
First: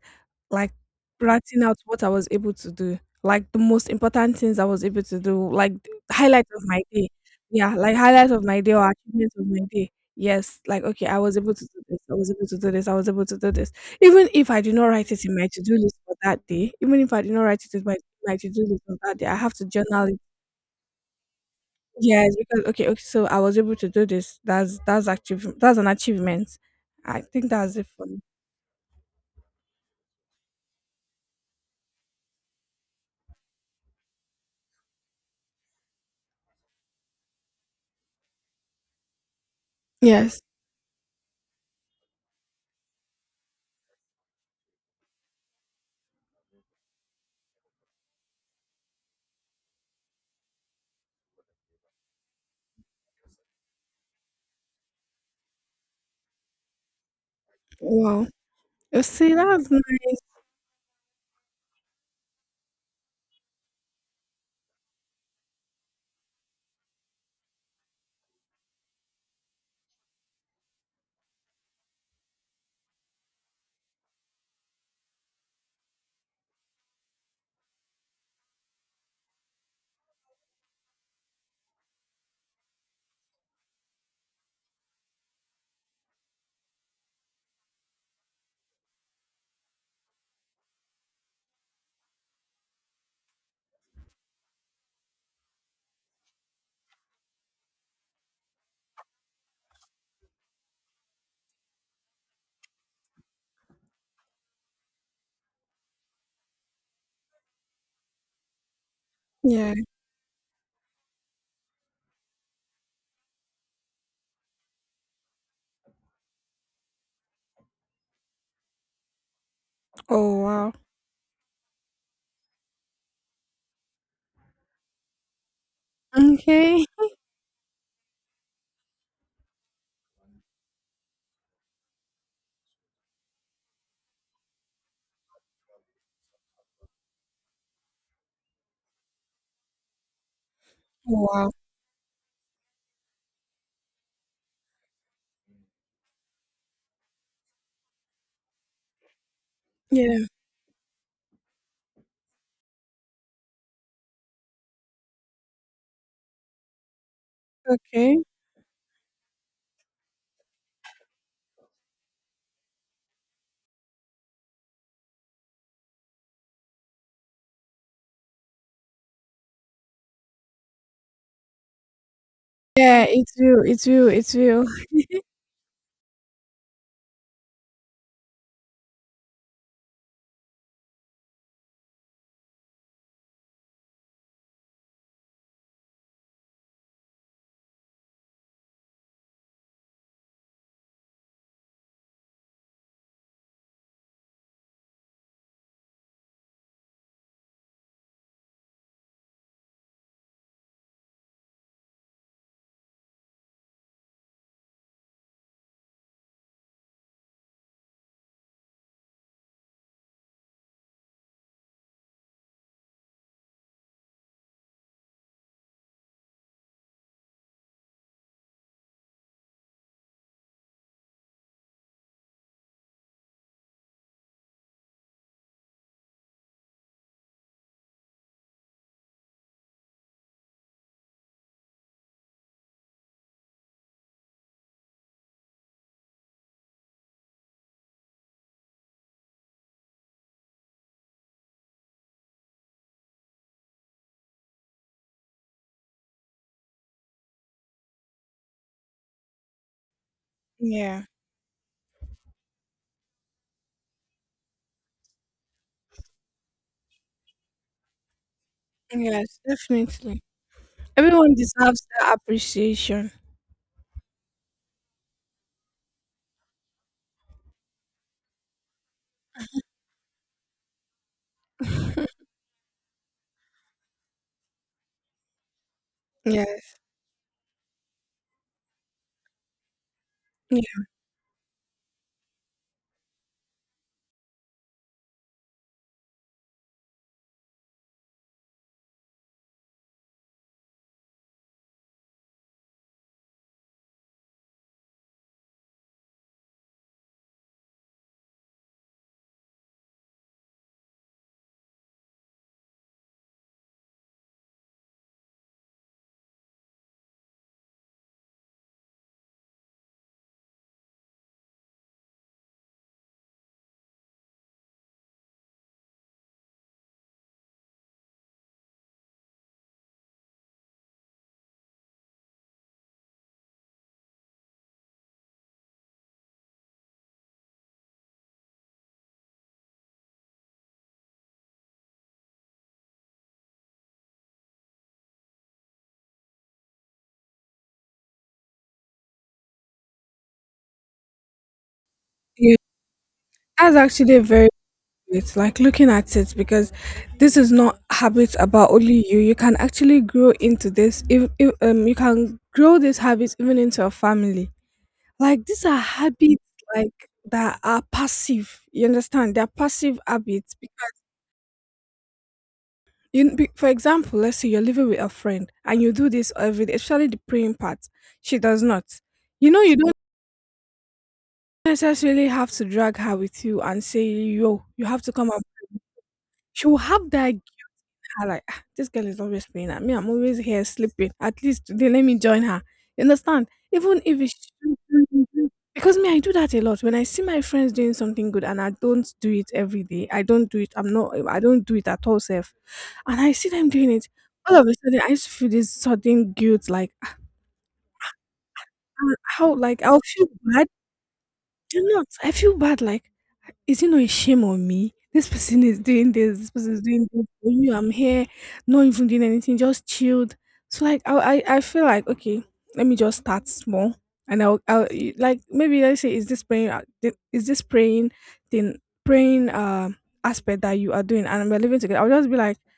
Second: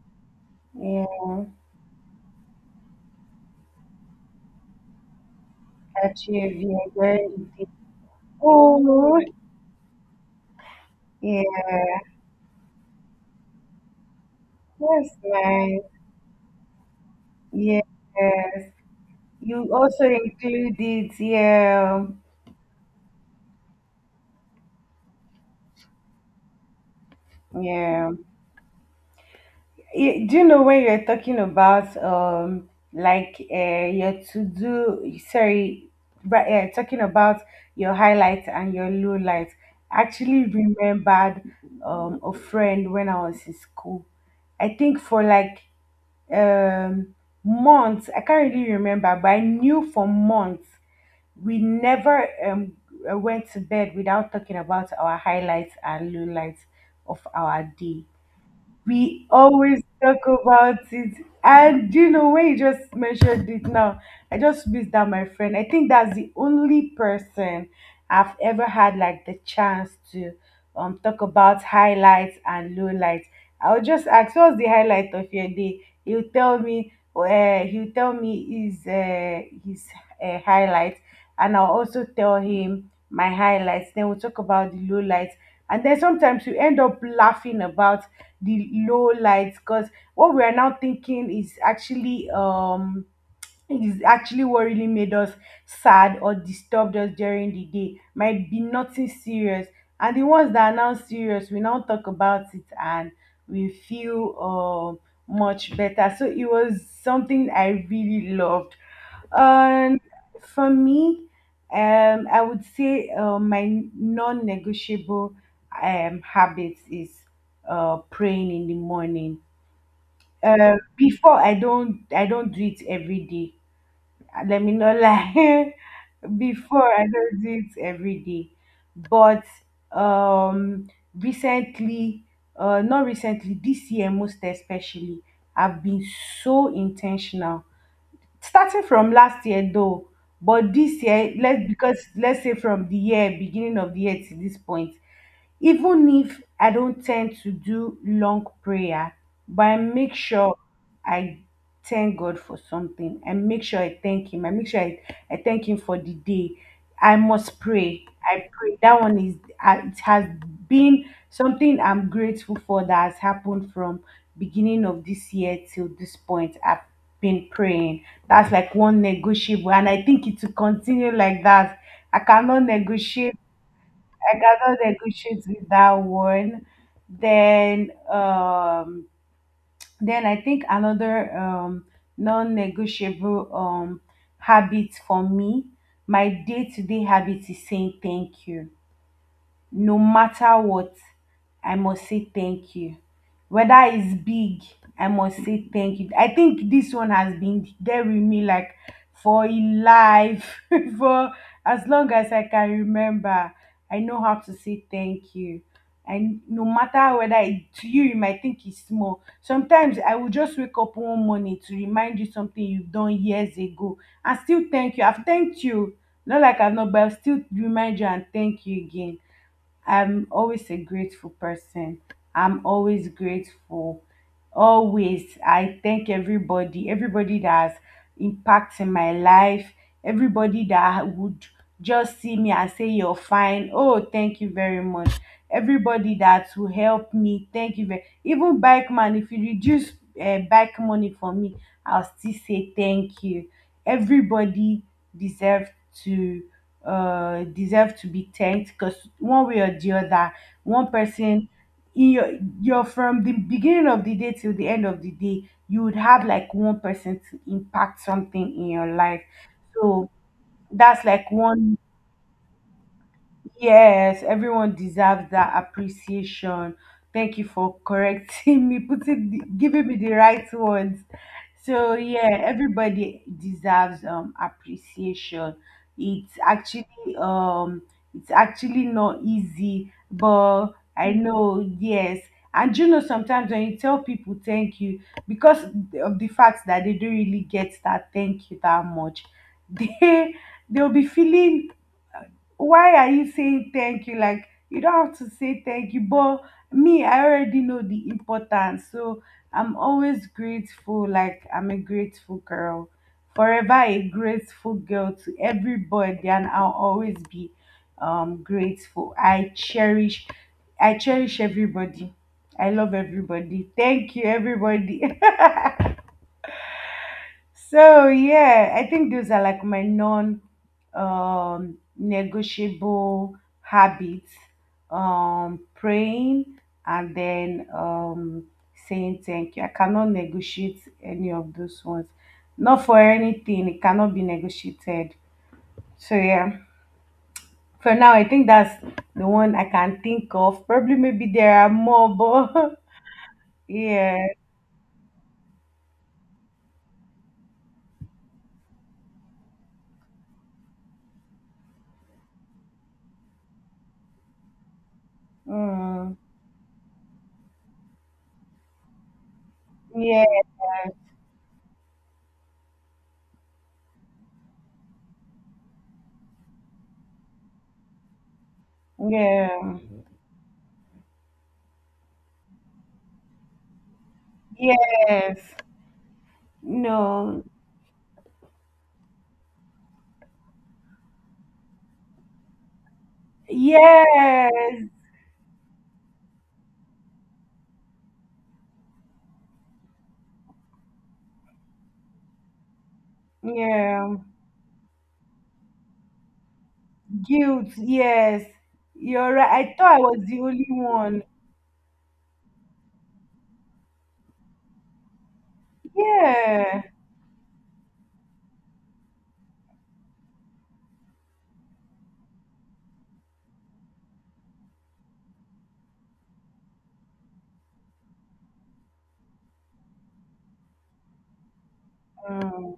Speaker 2: Like,
Speaker 1: yeah.
Speaker 2: writing out what I was able to do, like, the most important things I was able to do, like, the
Speaker 1: Catch you
Speaker 2: highlight
Speaker 1: if
Speaker 2: of my day.
Speaker 1: you're.
Speaker 2: Yeah, like, highlight of my day or achievements of my day. Yes, like, "Okay, I was able to
Speaker 1: Yeah,
Speaker 2: do this, I was able to do this, I was able to do this." Even if I did not
Speaker 1: that's
Speaker 2: write it in my to-do
Speaker 1: nice.
Speaker 2: list for that day, even if I did not write it
Speaker 1: Yes,
Speaker 2: in my to-do list for that day, I have to
Speaker 1: you also
Speaker 2: journal it.
Speaker 1: included. Yeah,
Speaker 2: Yes, because okay, okay, so I was able to do this. That's an achievement. I think that's it for
Speaker 1: yeah.
Speaker 2: me.
Speaker 1: Do you know when you're talking about like your to do sorry, but talking about your highlight and your low light, I
Speaker 2: Yes.
Speaker 1: actually remembered a friend when I was in school. I think for like um months, I can't really remember, but I knew for months we never went to bed without talking about our highlights and low lights of our day.
Speaker 2: Wow. You
Speaker 1: We
Speaker 2: see, that's
Speaker 1: always
Speaker 2: nice.
Speaker 1: talk about it. And do you know, when you just mentioned it now, I just missed that my friend. I think that's the only person I've ever had like the chance to talk about highlights and lowlights. I'll just ask, what's the highlight of your day? He'll tell me his highlights, and I'll also tell him my highlights. Then we'll talk about the lowlights, and then sometimes we end up laughing about the low lights, because what we are now thinking is actually what really made us sad or disturbed us during the day might be nothing serious, and the ones that are now serious we now talk about it and we feel much better. So it was something I really loved.
Speaker 2: Yeah.
Speaker 1: And for me, I would say my non-negotiable habits is praying in the morning.
Speaker 2: Oh, wow.
Speaker 1: Before, I don't do it every day. Let me not lie.
Speaker 2: Okay.
Speaker 1: Before, I don't do it every day, but um recently, not recently, this year most especially, I've been so intentional, starting from last year though. But this year,
Speaker 2: Wow.
Speaker 1: let's, because let's say from the year, beginning of the year to this point, even if I don't tend to do long prayer, but I make
Speaker 2: Yeah.
Speaker 1: sure I thank God for something. I make sure I thank him. I make sure I thank him for the day. I must pray.
Speaker 2: Okay.
Speaker 1: I pray. That one is it has been something I'm grateful for that has happened from beginning of this year till this point. I've been praying. That's like one negotiable, and I think it will continue like that. I cannot
Speaker 2: Yeah, it
Speaker 1: negotiate.
Speaker 2: will. It will. It
Speaker 1: I
Speaker 2: will.
Speaker 1: gather the good shoots with that one. Then, then I think another non-negotiable habit for me, my day-to-day habit, is saying thank you. No matter what, I must say thank you. Whether it's big, I must say thank you. I think this one has been there with me like for a life for as long as I can remember. I know how to say thank you, and no matter whether it, to you might think it's small, sometimes I will just wake up one morning to remind you something you've done years ago and still thank you. I've thanked you, not like I've not, but I'll still remind you and thank you again. I'm always a grateful person. I'm always grateful. Always. I thank everybody, everybody that has impact in my life, everybody that would just see me and say, you're fine. Oh, thank you very much. Everybody that will help me, thank you. Very, even bike man, if you reduce bike money for me, I'll still say thank you. Everybody deserves to deserve to be thanked, because one way or the other, one
Speaker 2: Yeah.
Speaker 1: person in your, you're from the beginning of the day till the end of the day, you would have like one person to impact something in your life.
Speaker 2: Yes,
Speaker 1: So
Speaker 2: definitely.
Speaker 1: that's like
Speaker 2: Everyone
Speaker 1: one.
Speaker 2: deserves that appreciation.
Speaker 1: Yes, everyone deserves that appreciation. Thank you for correcting me, putting giving me the right words. So yeah, everybody deserves appreciation. It's
Speaker 2: Yes.
Speaker 1: actually, um it's actually not easy, but
Speaker 2: Yeah.
Speaker 1: I know, yes. And sometimes when you tell people thank you, because of the fact that they don't really get that thank you that much, they they'll be feeling, why are you saying thank you, like you don't have to say thank you. But me, I already know the importance, so I'm always grateful. Like, I'm a grateful girl, forever a grateful girl to everybody, and I'll always be grateful. I cherish everybody, I love everybody, thank you everybody. So yeah, I think those are like my non negotiable habits. Praying, and then saying thank you. I cannot negotiate any of those ones. Not for anything, it cannot be negotiated. So yeah. For now, I think that's the one I can think of. Probably maybe there are more,
Speaker 2: Yeah.
Speaker 1: but
Speaker 2: That's actually a
Speaker 1: yeah.
Speaker 2: very, it's like looking at it because this is not habits about only you. You can actually grow into this. If, if you can grow these habits even into a family. Like these are
Speaker 1: Mm.
Speaker 2: habits like that are passive. You understand? They're passive
Speaker 1: Yeah.
Speaker 2: habits. For example, let's say you're living with a friend and you do this every day, especially the praying part. She does not. You know, you
Speaker 1: Yeah.
Speaker 2: don't necessarily have to drag her with you and say, "Yo, you have to come up."
Speaker 1: Yes.
Speaker 2: She will have that,
Speaker 1: No,
Speaker 2: I like, "Ah, this girl is always playing at me. I'm always here sleeping. At least today, let me join her." You understand? Even if
Speaker 1: yes,
Speaker 2: it's because me, I do that a lot. When I see my friends doing something good and I don't do it every day, I don't do it. I'm not. I don't do it at all, self. And I see them doing it.
Speaker 1: yeah,
Speaker 2: All of a sudden, I used to feel this sudden guilt, like ah,
Speaker 1: guilt. Yes, you're
Speaker 2: how,
Speaker 1: right. I
Speaker 2: like
Speaker 1: thought I
Speaker 2: I'll
Speaker 1: was
Speaker 2: feel
Speaker 1: the only
Speaker 2: bad.
Speaker 1: one.
Speaker 2: Do not. I feel bad, like, is it not a shame on me? This person is doing this, this person
Speaker 1: Yeah,
Speaker 2: is doing this for you. I'm here, not even doing anything, just chilled. So like I feel like okay, let me just start small. And like maybe let's say is this praying is this praying thing praying aspect that you are doing and we're living together. I'll just be like
Speaker 1: mm,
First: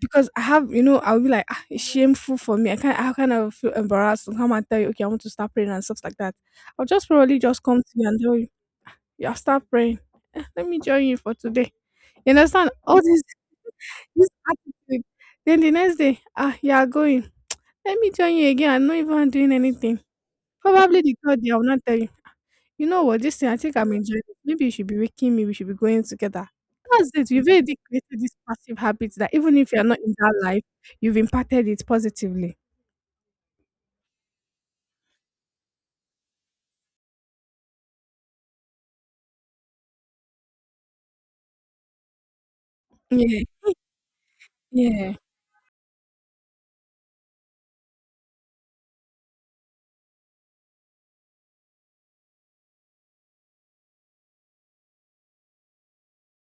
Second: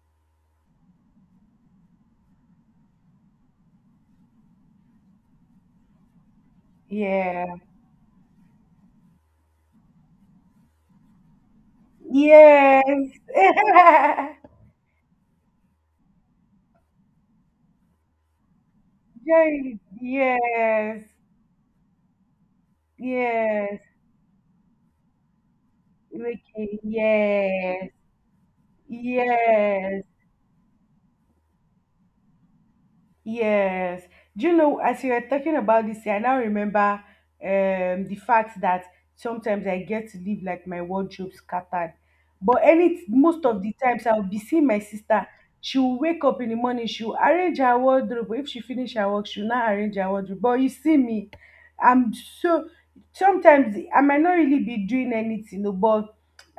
Speaker 2: because I have, you know, I'll be like, "Ah, it's shameful for me. I can't." I kind of feel embarrassed and come and tell you, "Okay, I want to start praying and stuff like that." I'll just probably
Speaker 1: yeah,
Speaker 2: just come to you and tell you you have start praying. "Eh, let me join you for today." You understand? All
Speaker 1: yes,
Speaker 2: this this attitude. Then the next day, ah, you are going. Let me join you again. I'm not even doing
Speaker 1: joy,
Speaker 2: anything. Probably
Speaker 1: yes,
Speaker 2: the God they will not tell you. You know what? This thing, I think
Speaker 1: yes,
Speaker 2: I'm enjoying it. Maybe you should be waking me. We should be going together.
Speaker 1: okay,
Speaker 2: That's it. You've already
Speaker 1: yes,
Speaker 2: created this passive habit that even if you're not
Speaker 1: yes.
Speaker 2: in that life, you've impacted it positively.
Speaker 1: Yes. Do you know, as you were talking about this, I now remember the fact that sometimes I get to leave like my wardrobe scattered. But any,
Speaker 2: Yeah,
Speaker 1: most of the times, I'll be seeing my
Speaker 2: yeah.
Speaker 1: sister. She'll wake up in the morning, she'll arrange her wardrobe. If she finish her work, she'll not arrange her wardrobe. But you see me, I'm so, sometimes I might not really be doing anything, no, but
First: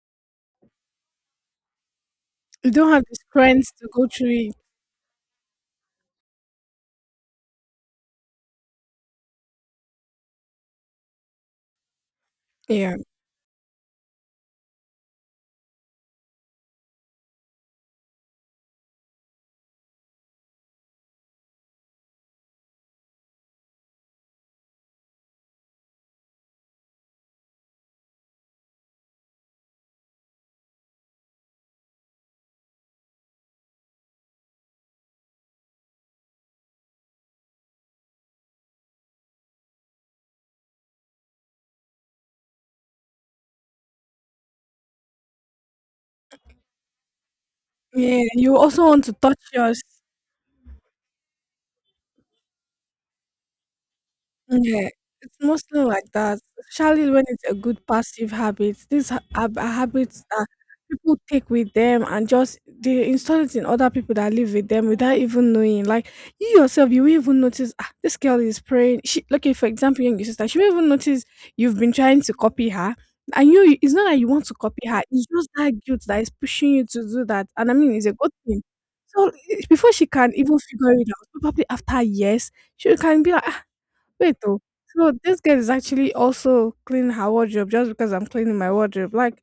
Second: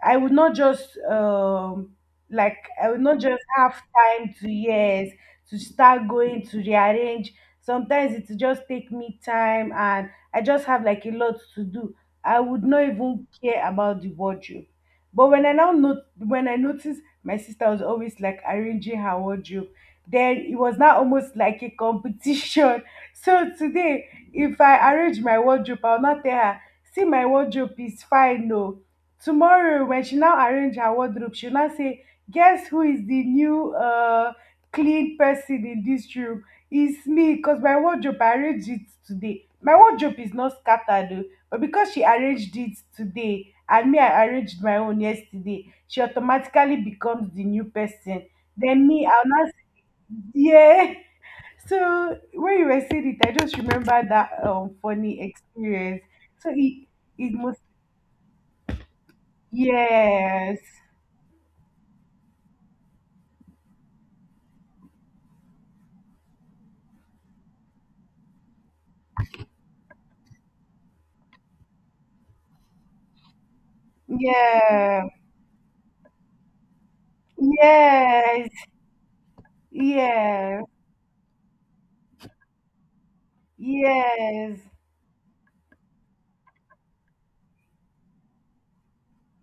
Speaker 1: I would not just, like
Speaker 2: You
Speaker 1: I
Speaker 2: don't
Speaker 1: would
Speaker 2: have the
Speaker 1: not just
Speaker 2: strength
Speaker 1: have
Speaker 2: to go
Speaker 1: time
Speaker 2: through
Speaker 1: to,
Speaker 2: it.
Speaker 1: yes, to start going to rearrange. Sometimes it just take me time and I just have like a lot to do. I would not
Speaker 2: Yeah.
Speaker 1: even care about the wardrobe. But when I now, not when I noticed my sister was always like arranging her wardrobe, then it was now almost like a competition. So today, if I arrange my wardrobe, I'll not tell her, see my wardrobe is fine, no. Tomorrow, when she now arrange her wardrobe, she'll now say, guess who is the new clean person in this room. It's me, because my wardrobe, I arranged it today. My wardrobe is not scattered though, but because she arranged it today and me I arranged my own yesterday, she automatically becomes the new
Speaker 2: Yeah,
Speaker 1: person.
Speaker 2: you also
Speaker 1: Then me,
Speaker 2: want to
Speaker 1: I'll
Speaker 2: touch
Speaker 1: not.
Speaker 2: yours.
Speaker 1: Yeah. So when you were saying it, I just remember that
Speaker 2: Yeah,
Speaker 1: funny
Speaker 2: it's mostly
Speaker 1: experience.
Speaker 2: like that,
Speaker 1: So it
Speaker 2: especially when
Speaker 1: it
Speaker 2: it's a
Speaker 1: must.
Speaker 2: good passive habit. These are habits that
Speaker 1: Yes.
Speaker 2: people take with them and just they install it in other people that live with them without even knowing. Like you yourself, you won't even notice, "Ah, this girl is praying." She, okay, for example, your sister, she won't even notice you've been trying to copy her. And you, it's not that you want to copy her,
Speaker 1: Yeah.
Speaker 2: it's just that guilt that is pushing you to do that. And I mean, it's a good
Speaker 1: Yes.
Speaker 2: thing. So eh, before she can even
Speaker 1: Yeah.
Speaker 2: figure it out, probably after years, she can be like, "Wait
Speaker 1: Yes.
Speaker 2: though, so this girl is actually also cleaning her wardrobe just because I'm cleaning my wardrobe." Like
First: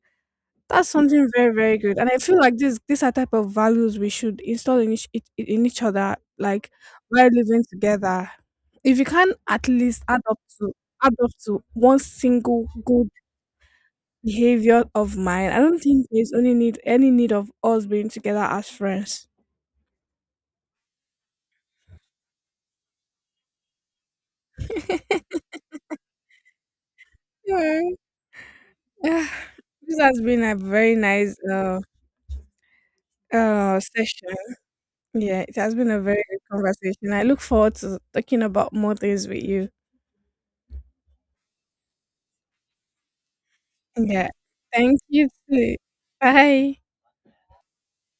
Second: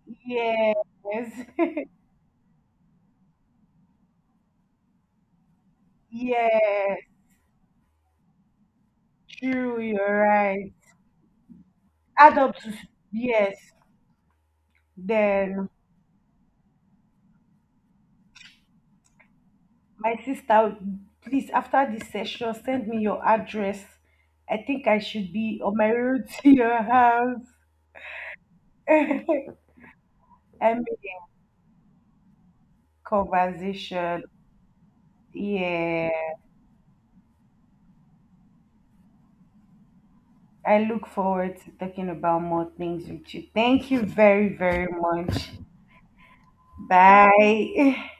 Speaker 2: that's something
Speaker 1: Yes,
Speaker 2: very, very good. And I feel like this these are type of values we should install in in each other, like
Speaker 1: yes,
Speaker 2: while living together. If you can at
Speaker 1: true,
Speaker 2: least
Speaker 1: you're right.
Speaker 2: add up to one
Speaker 1: Adults.
Speaker 2: single good
Speaker 1: Yes.
Speaker 2: behavior of mine, I
Speaker 1: Then
Speaker 2: don't think there's only need any need of us being together as friends.
Speaker 1: my sister, please, after this session, send me your address. I think I should be on my road to your house.
Speaker 2: Anyway,
Speaker 1: I
Speaker 2: yeah, this has been a
Speaker 1: made
Speaker 2: very
Speaker 1: a
Speaker 2: nice uh
Speaker 1: conversation.
Speaker 2: session. Yeah, it has been a
Speaker 1: Yeah,
Speaker 2: very good conversation. I look forward to talking about more things with you.
Speaker 1: I look forward to talking about more things with you. Thank you
Speaker 2: Yeah.
Speaker 1: very, very
Speaker 2: Thank you
Speaker 1: much.
Speaker 2: too. Bye.
Speaker 1: Bye.